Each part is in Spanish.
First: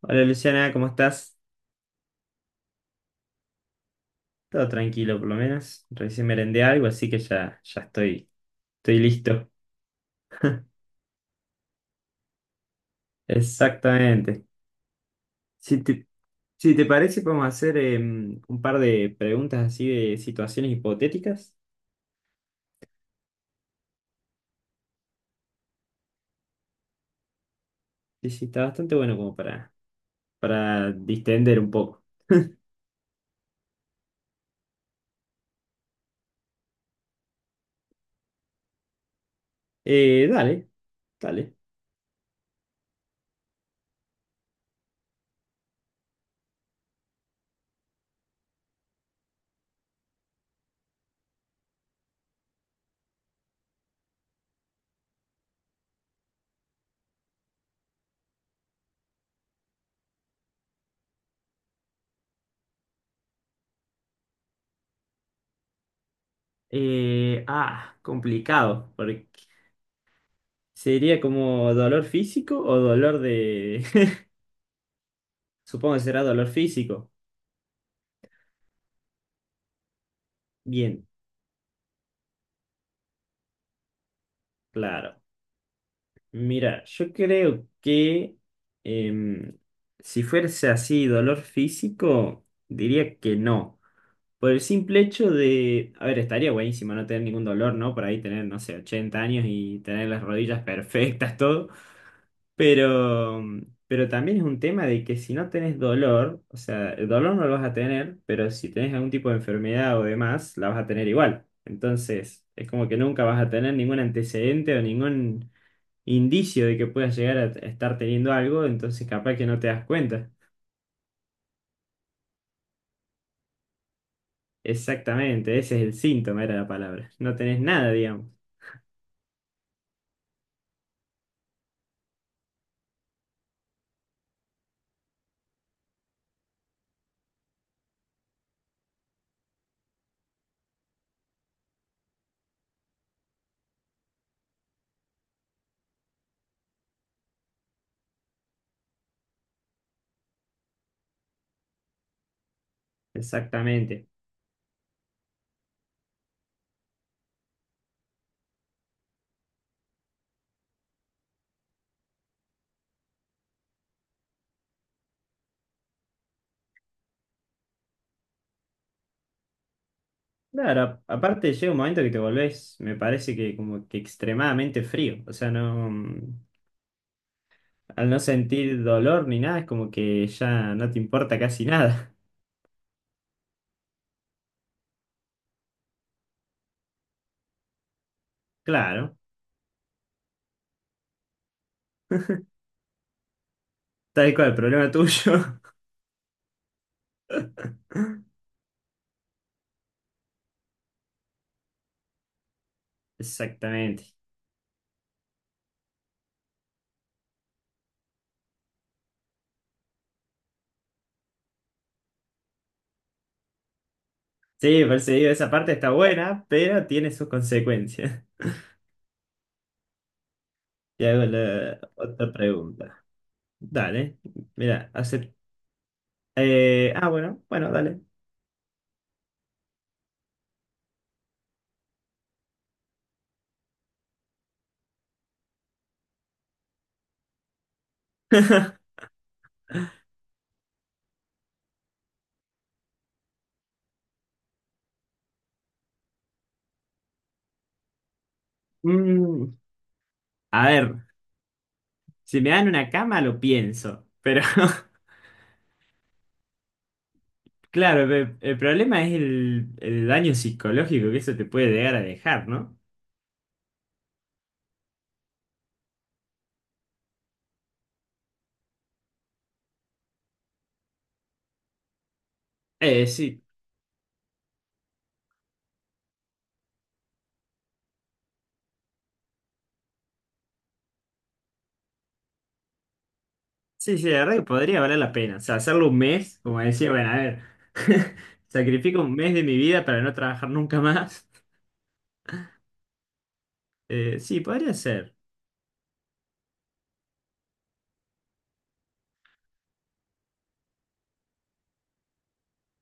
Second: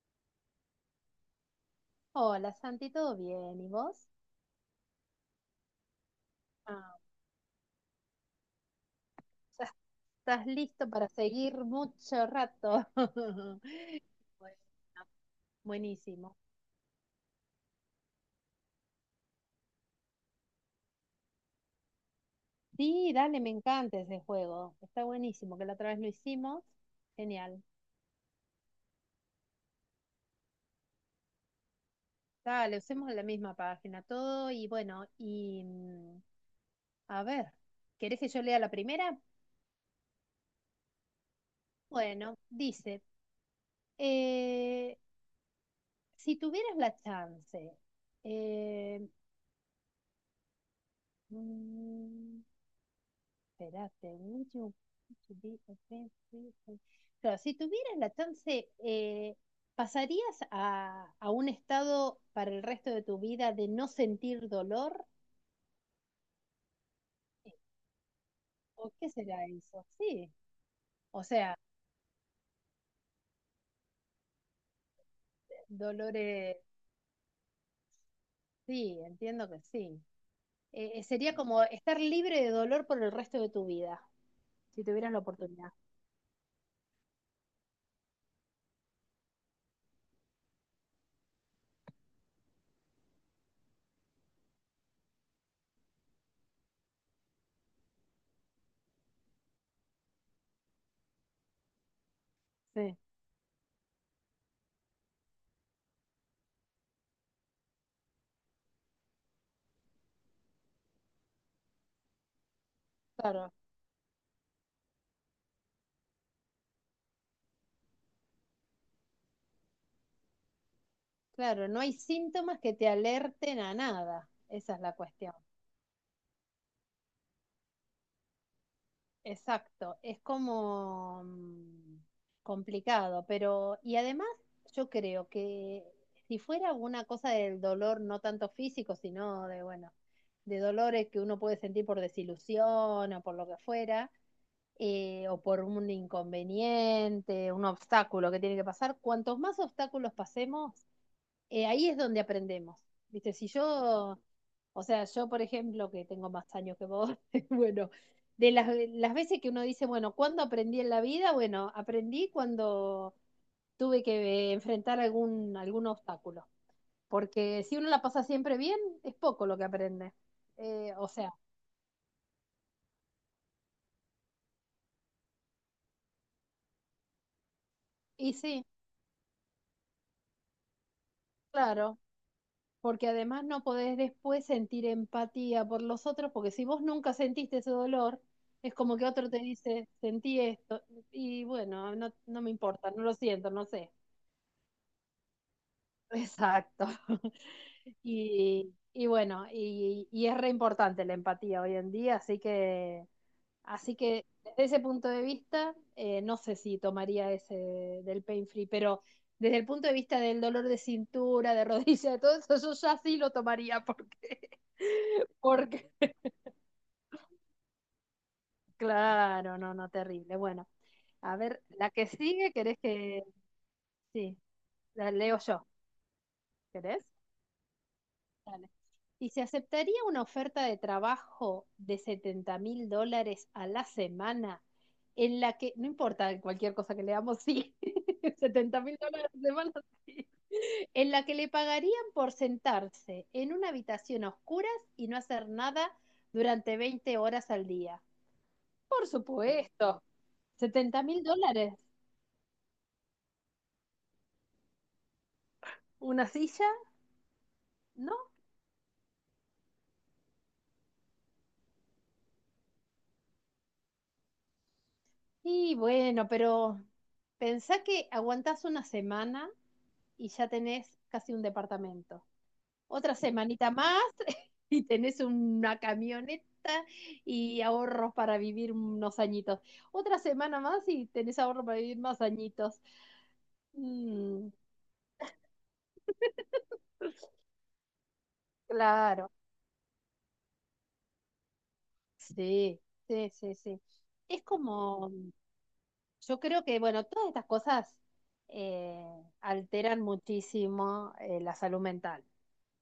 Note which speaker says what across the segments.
Speaker 1: Hola Luciana, ¿cómo estás?
Speaker 2: Hola Santi, ¿todo bien? ¿Y vos?
Speaker 1: Todo tranquilo por lo menos. Recién merendé algo,
Speaker 2: Ah,
Speaker 1: así que ya, ya estoy listo.
Speaker 2: ¿ya estás listo para seguir mucho rato?
Speaker 1: Exactamente.
Speaker 2: Bueno.
Speaker 1: Si te,
Speaker 2: Buenísimo.
Speaker 1: si te parece, podemos hacer un par de preguntas así de situaciones hipotéticas.
Speaker 2: Sí, dale, me encanta ese juego. Está buenísimo, que la otra vez lo hicimos. Genial.
Speaker 1: Sí sí, está bastante bueno como para distender un poco.
Speaker 2: Dale, usemos la misma página, todo y bueno, y a ver, ¿querés que yo lea la primera?
Speaker 1: Dale, dale.
Speaker 2: Bueno, dice, eh, si tuvieras la chance, eh, mm, espérate, would you want to be a friend with. Claro, si tuvieras la chance, ¿pasarías a un estado para el resto de tu vida de no sentir dolor? ¿O
Speaker 1: Complicado,
Speaker 2: qué
Speaker 1: porque
Speaker 2: será eso? Sí,
Speaker 1: sería como dolor físico o dolor de... Supongo que será dolor
Speaker 2: dolores,
Speaker 1: físico.
Speaker 2: sí, entiendo que sí.
Speaker 1: Bien,
Speaker 2: Sería como estar libre de dolor por el resto de tu vida, si tuvieras
Speaker 1: claro.
Speaker 2: la oportunidad.
Speaker 1: Mira, yo creo que em, si fuese así dolor físico, diría que no. Por el simple hecho de, a ver, estaría buenísimo no tener ningún dolor, ¿no? Por ahí tener, no sé, 80 años y tener las rodillas perfectas, todo.
Speaker 2: Sí,
Speaker 1: Pero, pero también es un tema de que si no tenés dolor, o sea, el dolor no lo vas a tener, pero si tenés algún tipo de enfermedad o demás, la vas a tener igual. Entonces, es como que nunca vas a
Speaker 2: claro,
Speaker 1: tener ningún antecedente o ningún indicio de que puedas llegar a estar teniendo algo, entonces capaz que no te das cuenta.
Speaker 2: claro, no hay síntomas que te alerten a nada, esa es la cuestión.
Speaker 1: Exactamente, ese es el síntoma, era la palabra. No tenés nada, digamos.
Speaker 2: Exacto, es como complicado, pero y además yo creo que si fuera una cosa del dolor, no tanto físico, sino de, bueno, de dolores que uno puede sentir por desilusión o por lo que fuera, o por un inconveniente, un obstáculo que tiene que pasar. Cuantos más obstáculos pasemos, ahí es donde aprendemos. Viste, si
Speaker 1: Exactamente.
Speaker 2: yo, o sea, yo por ejemplo, que tengo más años que vos, bueno, de las veces que uno dice, bueno, ¿cuándo aprendí en la vida? Bueno, aprendí cuando tuve que enfrentar algún obstáculo. Porque si uno la pasa siempre bien, es poco lo que aprende.
Speaker 1: Claro,
Speaker 2: O sea,
Speaker 1: aparte llega un momento que te volvés, me parece que como que extremadamente frío. O sea, no. Al no
Speaker 2: y sí,
Speaker 1: sentir dolor ni nada, es como que ya no te importa casi
Speaker 2: claro,
Speaker 1: nada.
Speaker 2: porque además no podés después sentir empatía por los otros, porque si vos nunca sentiste ese dolor, es como que
Speaker 1: Claro,
Speaker 2: otro te dice, sentí esto, y bueno, no, no me importa, no lo siento, no sé.
Speaker 1: tal cual, problema tuyo.
Speaker 2: Exacto. Y bueno, y es re importante la empatía hoy en día, así que... Así
Speaker 1: Exactamente.
Speaker 2: que desde ese punto de vista, no sé si tomaría ese del pain free, pero desde el punto de vista del dolor de cintura, de rodilla, de todo eso, yo ya sí lo tomaría porque...
Speaker 1: Sí, por eso digo, esa parte está
Speaker 2: Porque
Speaker 1: buena, pero tiene sus consecuencias.
Speaker 2: claro, no, no, terrible. Bueno,
Speaker 1: Y hago
Speaker 2: a ver,
Speaker 1: la
Speaker 2: la que
Speaker 1: otra
Speaker 2: sigue, ¿querés
Speaker 1: pregunta.
Speaker 2: que...?
Speaker 1: Dale,
Speaker 2: Sí,
Speaker 1: mira,
Speaker 2: la
Speaker 1: hace...
Speaker 2: leo yo, ¿querés?
Speaker 1: bueno, bueno, dale.
Speaker 2: Dale. Y se aceptaría una oferta de trabajo de $70.000 a la semana, en la que, no importa cualquier cosa que le damos, sí, setenta mil dólares a la semana, sí, en la que le pagarían por sentarse en una habitación a oscuras y no hacer nada durante 20 horas al día. Por
Speaker 1: Mm,
Speaker 2: supuesto,
Speaker 1: a
Speaker 2: setenta
Speaker 1: ver,
Speaker 2: mil dólares,
Speaker 1: si me dan una cama lo pienso, pero
Speaker 2: una silla,
Speaker 1: claro,
Speaker 2: no.
Speaker 1: el problema es el daño psicológico que eso te puede llegar a dejar, ¿no?
Speaker 2: Y bueno, pero pensá que aguantás una semana y ya tenés casi un departamento. Otra
Speaker 1: Sí,
Speaker 2: semanita más y tenés una camioneta y ahorros para vivir unos añitos. Otra semana más y tenés ahorros para vivir más añitos.
Speaker 1: sí, sí, la verdad que
Speaker 2: Mm,
Speaker 1: podría valer la pena. O sea, hacerlo un mes, como decía, bueno, a ver, sacrifico un
Speaker 2: claro,
Speaker 1: mes de mi vida para no trabajar nunca más.
Speaker 2: sí, sí, sí, sí.
Speaker 1: Sí,
Speaker 2: Es
Speaker 1: podría
Speaker 2: como,
Speaker 1: ser.
Speaker 2: yo creo que, bueno, todas estas cosas alteran muchísimo, la salud mental,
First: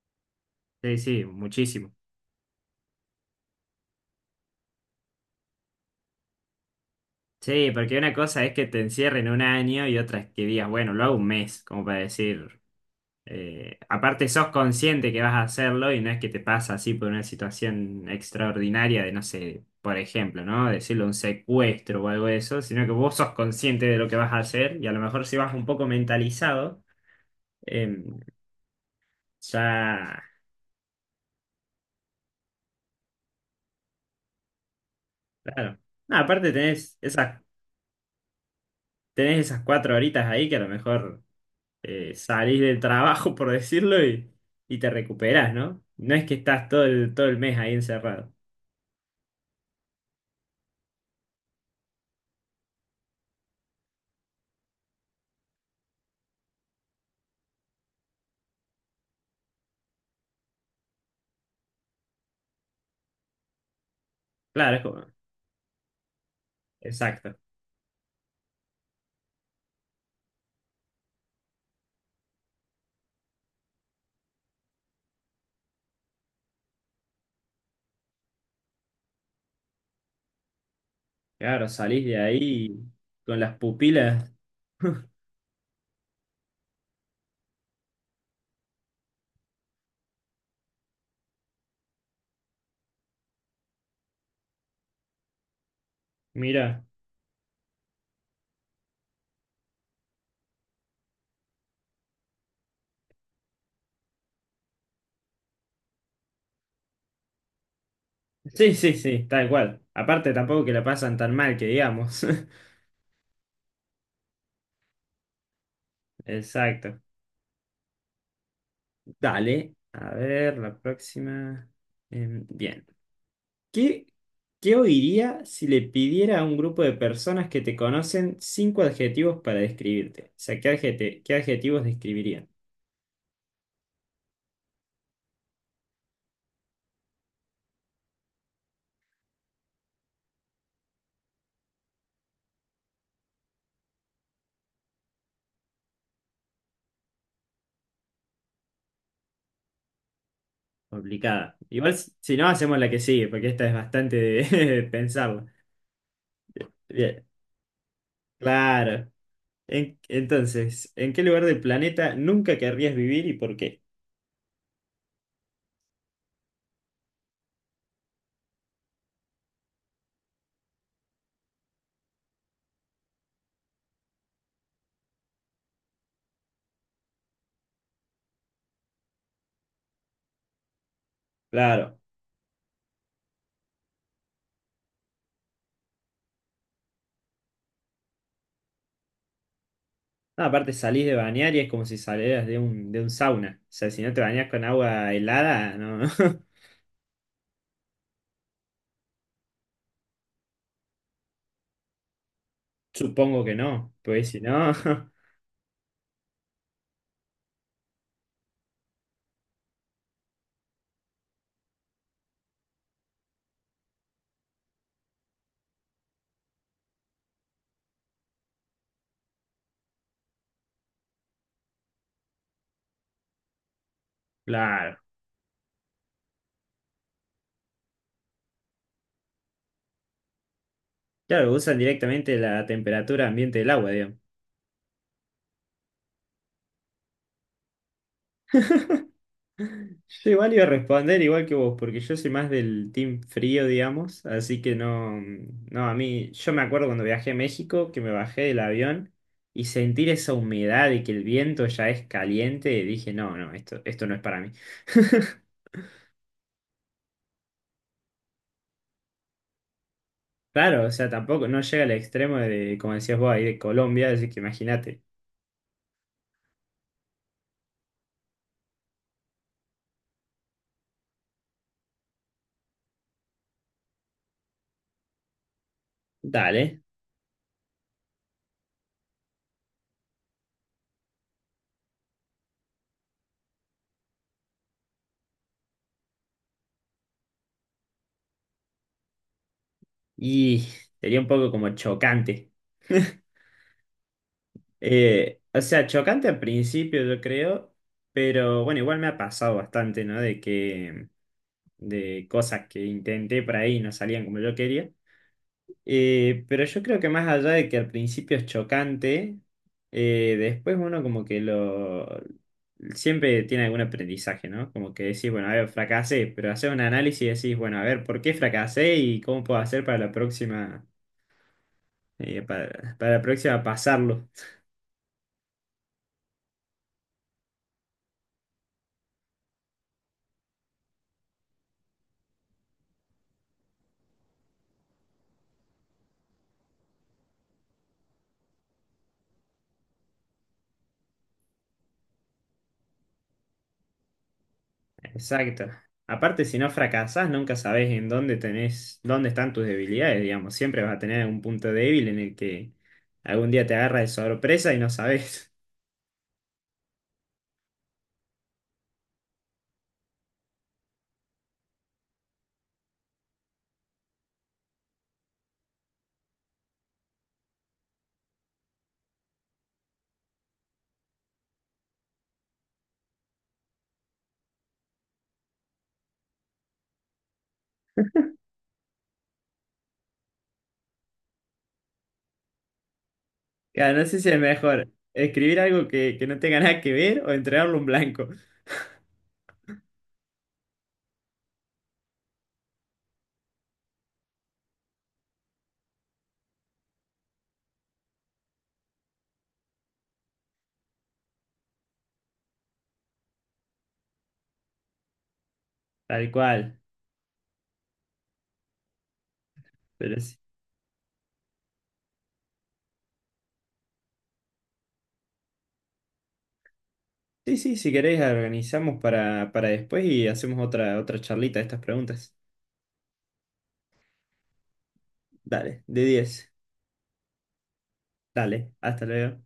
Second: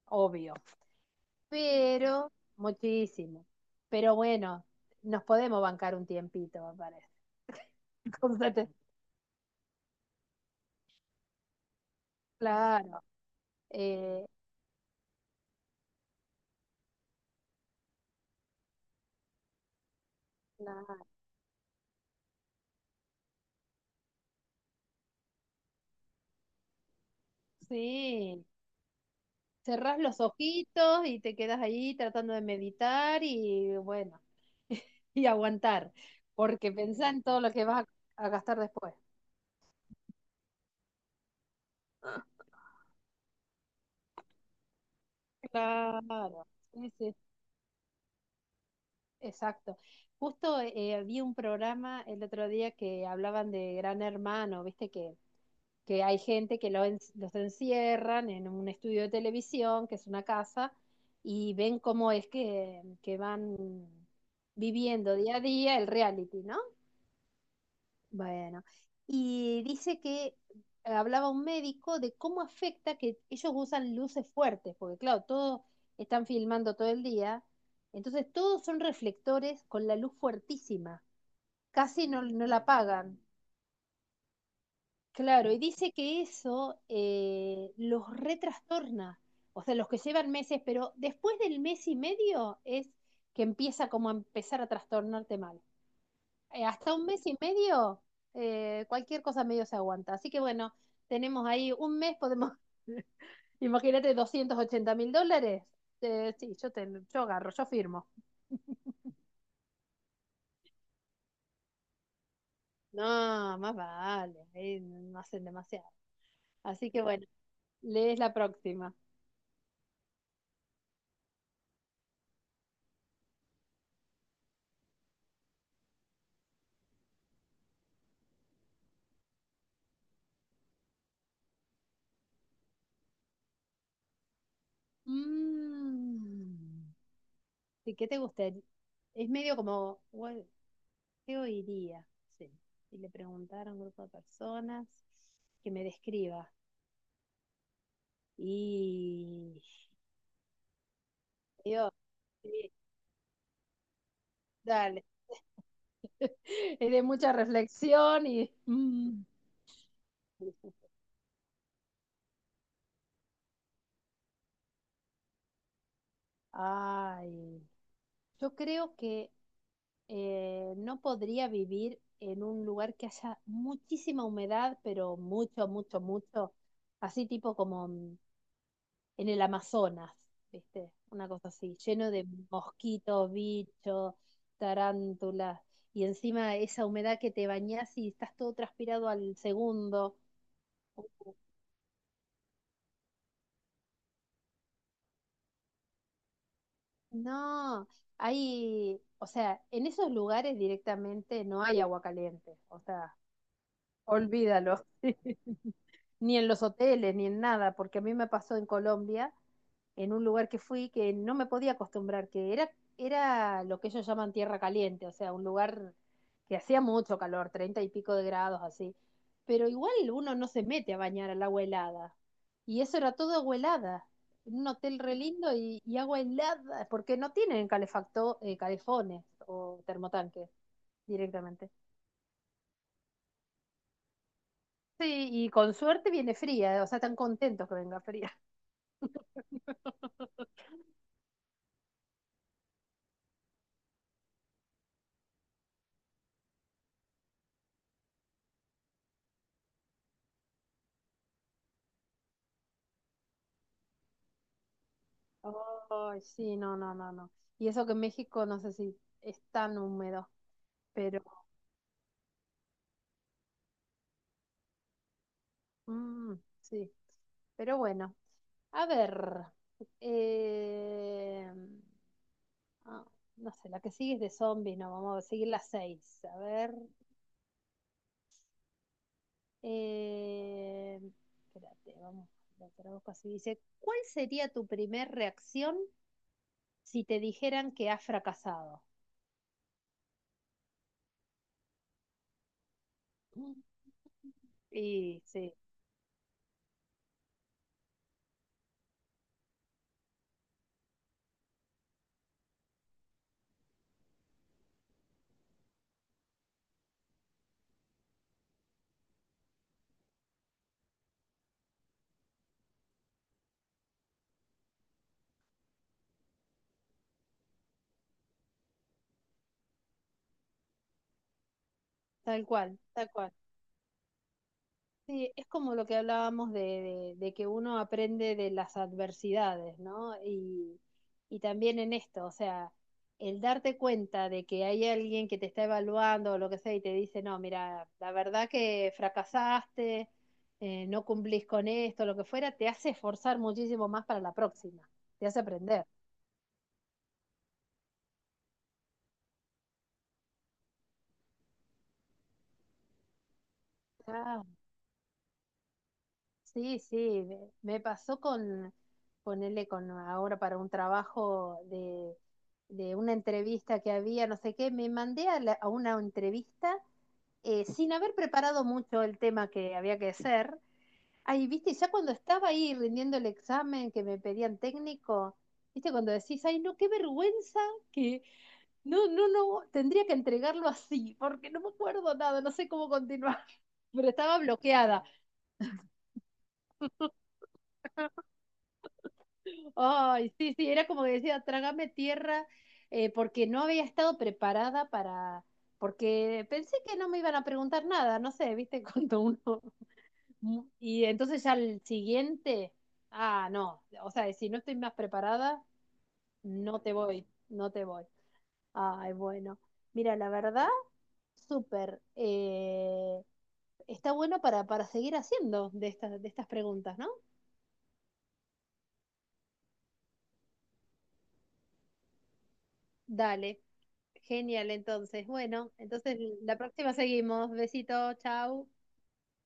Speaker 2: obvio.
Speaker 1: Sí, sí, muchísimo.
Speaker 2: Pero muchísimo. Pero bueno, nos podemos bancar un tiempito, me parece.
Speaker 1: Sí, porque una
Speaker 2: Como
Speaker 1: cosa
Speaker 2: se
Speaker 1: es que
Speaker 2: te-
Speaker 1: te encierren un año y otra es que digas, bueno, lo hago un mes, como para decir,
Speaker 2: Claro. Eh,
Speaker 1: aparte sos consciente que vas a hacerlo y no es que te pasa así por una situación extraordinaria de, no sé, por ejemplo, ¿no?
Speaker 2: Nada,
Speaker 1: Decirlo un secuestro o algo de eso, sino que vos sos consciente de lo que vas a hacer y a lo mejor si vas un poco mentalizado. Em,
Speaker 2: sí. Cerrás
Speaker 1: ya,
Speaker 2: los ojitos y te quedas ahí tratando de meditar y bueno, y
Speaker 1: claro.
Speaker 2: aguantar,
Speaker 1: No, aparte
Speaker 2: porque
Speaker 1: tenés
Speaker 2: pensá en
Speaker 1: esas,
Speaker 2: todo lo que vas a gastar después.
Speaker 1: tenés esas 4 horitas ahí que a lo mejor salís del trabajo, por decirlo, y, te recuperás, ¿no? No es que
Speaker 2: Claro,
Speaker 1: estás todo
Speaker 2: sí,
Speaker 1: el,
Speaker 2: sí,
Speaker 1: todo el mes ahí encerrado.
Speaker 2: exacto. Justo vi un programa el otro día que hablaban de Gran Hermano, viste que hay gente que los encierran en un estudio de televisión, que es una casa, y ven cómo es que van
Speaker 1: Claro, es como,
Speaker 2: viviendo día a día el reality, ¿no?
Speaker 1: exacto.
Speaker 2: Bueno, y dice que hablaba un médico de cómo afecta que ellos usan luces fuertes, porque claro, todos están filmando todo el día, entonces todos son reflectores con la luz fuertísima,
Speaker 1: Claro, salís
Speaker 2: casi
Speaker 1: de
Speaker 2: no, no la
Speaker 1: ahí
Speaker 2: apagan.
Speaker 1: con las pupilas.
Speaker 2: Claro, y dice que eso los retrastorna, o sea, los que llevan meses, pero después del mes y medio es que empieza como a empezar a trastornarte mal.
Speaker 1: Mira.
Speaker 2: Hasta un mes y medio, cualquier cosa medio se aguanta. Así que bueno, tenemos ahí un mes, podemos, imagínate, $280.000. Sí, yo agarro, yo firmo.
Speaker 1: Sí, sí, sí, tal cual. Aparte tampoco que la pasan tan mal que digamos.
Speaker 2: No, más vale, no hacen demasiado. Así
Speaker 1: Exacto.
Speaker 2: que bueno, lees la próxima.
Speaker 1: Dale. A ver, la próxima. Bien. ¿Qué, qué oiría si le pidiera a un grupo de personas que te conocen cinco adjetivos para describirte? O sea, ¿qué qué adjetivos describirían?
Speaker 2: Mm. ¿Y qué te gustaría? Es medio como: "Bueno, ¿qué oiría?". Sí. Y le preguntaron a un grupo de personas que me describa. Y
Speaker 1: Complicada.
Speaker 2: yo,
Speaker 1: Igual si no,
Speaker 2: sí,
Speaker 1: hacemos la que sigue, porque esta es bastante de, de
Speaker 2: dale.
Speaker 1: pensarla.
Speaker 2: Es de
Speaker 1: Bien,
Speaker 2: mucha reflexión y...
Speaker 1: claro.
Speaker 2: mm.
Speaker 1: Entonces, ¿en qué lugar del planeta nunca querrías vivir y por qué?
Speaker 2: Ay, yo creo que no podría vivir en un lugar que haya muchísima humedad, pero mucho, mucho, mucho, así tipo como en el Amazonas, ¿viste? Una cosa así,
Speaker 1: Claro.
Speaker 2: lleno de mosquitos, bichos, tarántulas, y encima esa humedad que te bañás y estás todo transpirado al segundo.
Speaker 1: No, aparte salís de bañar y es como si salieras de un sauna. O sea, si no te bañas con agua helada, no.
Speaker 2: No, hay, o sea, en esos lugares directamente no hay agua caliente, o sea...
Speaker 1: Supongo que no, pues si no.
Speaker 2: Olvídalo. Ni en los hoteles, ni en nada, porque a mí me pasó en Colombia, en un lugar que fui que no me podía acostumbrar, que era lo que ellos llaman tierra caliente, o sea, un lugar que hacía mucho calor, 30 y pico de grados así, pero igual uno no se mete a bañar al agua helada. Y eso era todo agua helada, en un
Speaker 1: Claro.
Speaker 2: hotel re lindo y agua helada, porque no tienen calefacto, calefones o termotanques
Speaker 1: Claro,
Speaker 2: directamente.
Speaker 1: usan directamente la temperatura ambiente del agua, digamos.
Speaker 2: Sí, y con suerte viene fría, o sea, están contentos que venga fría.
Speaker 1: Yo igual iba a responder igual que vos, porque yo soy más del team frío, digamos, así que no, no, a mí, yo me acuerdo cuando viajé a México, que me bajé del avión y sentir esa humedad y que el viento ya es caliente, dije, no, no, esto no es para mí.
Speaker 2: Ay, sí, no, no, no, no. Y eso que México no sé si es tan húmedo,
Speaker 1: Claro, o sea,
Speaker 2: pero
Speaker 1: tampoco, no llega al extremo de, como decías vos, ahí de Colombia, así que imagínate.
Speaker 2: mm, sí, pero bueno. A ver, eh, ah, no sé, la que sigue es de zombies, no, vamos a seguir las seis. A ver,
Speaker 1: Dale.
Speaker 2: eh, espérate, vamos, lo traduzco así. Dice, ¿cuál sería tu primer reacción si te dijeran que has fracasado?
Speaker 1: Y sería un poco como chocante.
Speaker 2: Y sí,
Speaker 1: O sea, chocante al principio, yo creo, pero bueno, igual me ha pasado bastante, ¿no? De cosas que intenté por ahí y no salían como yo quería. Pero yo creo que más allá de que al principio es chocante, después uno como que lo... Siempre tiene algún aprendizaje, ¿no? Como que decís, bueno, a ver, fracasé, pero haces un análisis y decís, bueno, a ver, ¿por qué fracasé y cómo puedo hacer para la próxima,
Speaker 2: tal cual,
Speaker 1: para,
Speaker 2: tal
Speaker 1: para la
Speaker 2: cual.
Speaker 1: próxima pasarlo?
Speaker 2: Sí, es como lo que hablábamos de, de que uno aprende de las adversidades, ¿no? Y también en esto, o sea, el darte cuenta de que hay alguien que te está evaluando o lo que sea y te dice, no, mira, la verdad que fracasaste, no cumplís con esto, lo que fuera, te hace esforzar muchísimo más para la próxima, te hace
Speaker 1: Exacto.
Speaker 2: aprender.
Speaker 1: Aparte, si no fracasás, nunca sabés en dónde tenés, dónde están tus debilidades, digamos. Siempre vas a tener algún punto débil en el que algún día te agarra de
Speaker 2: Ah,
Speaker 1: sorpresa y no sabés.
Speaker 2: sí, sí, me pasó con ponerle con ahora para un trabajo de, una entrevista que había, no sé qué, me mandé a una entrevista sin haber preparado mucho el tema que había que hacer. Ahí, viste, ya cuando estaba ahí rindiendo el examen que me pedían técnico, viste, cuando decís, ay, no, qué vergüenza que no, no, no, tendría que entregarlo así, porque no me acuerdo nada, no sé cómo continuar,
Speaker 1: Claro, no
Speaker 2: pero
Speaker 1: sé si
Speaker 2: estaba
Speaker 1: es mejor
Speaker 2: bloqueada.
Speaker 1: escribir algo que no tenga nada que ver o entregarlo un blanco.
Speaker 2: Ay, sí, sí, era como que decía, trágame tierra, porque no había estado preparada para, porque pensé que no me iban a preguntar nada, no sé, viste, cuando uno, y entonces ya el siguiente, ah, no, o sea, si no estoy más preparada,
Speaker 1: Tal cual.
Speaker 2: no te voy, no te voy. Ay, bueno, mira,
Speaker 1: Pero
Speaker 2: la
Speaker 1: sí,
Speaker 2: verdad, súper, está bueno para, seguir haciendo de estas, preguntas, ¿no?
Speaker 1: sí, sí, si querés, organizamos para después y hacemos otra charlita de estas preguntas.
Speaker 2: Dale. Genial, entonces. Bueno,
Speaker 1: Dale, de
Speaker 2: entonces
Speaker 1: 10.
Speaker 2: la próxima seguimos. Besito, chau.
Speaker 1: Dale, hasta luego.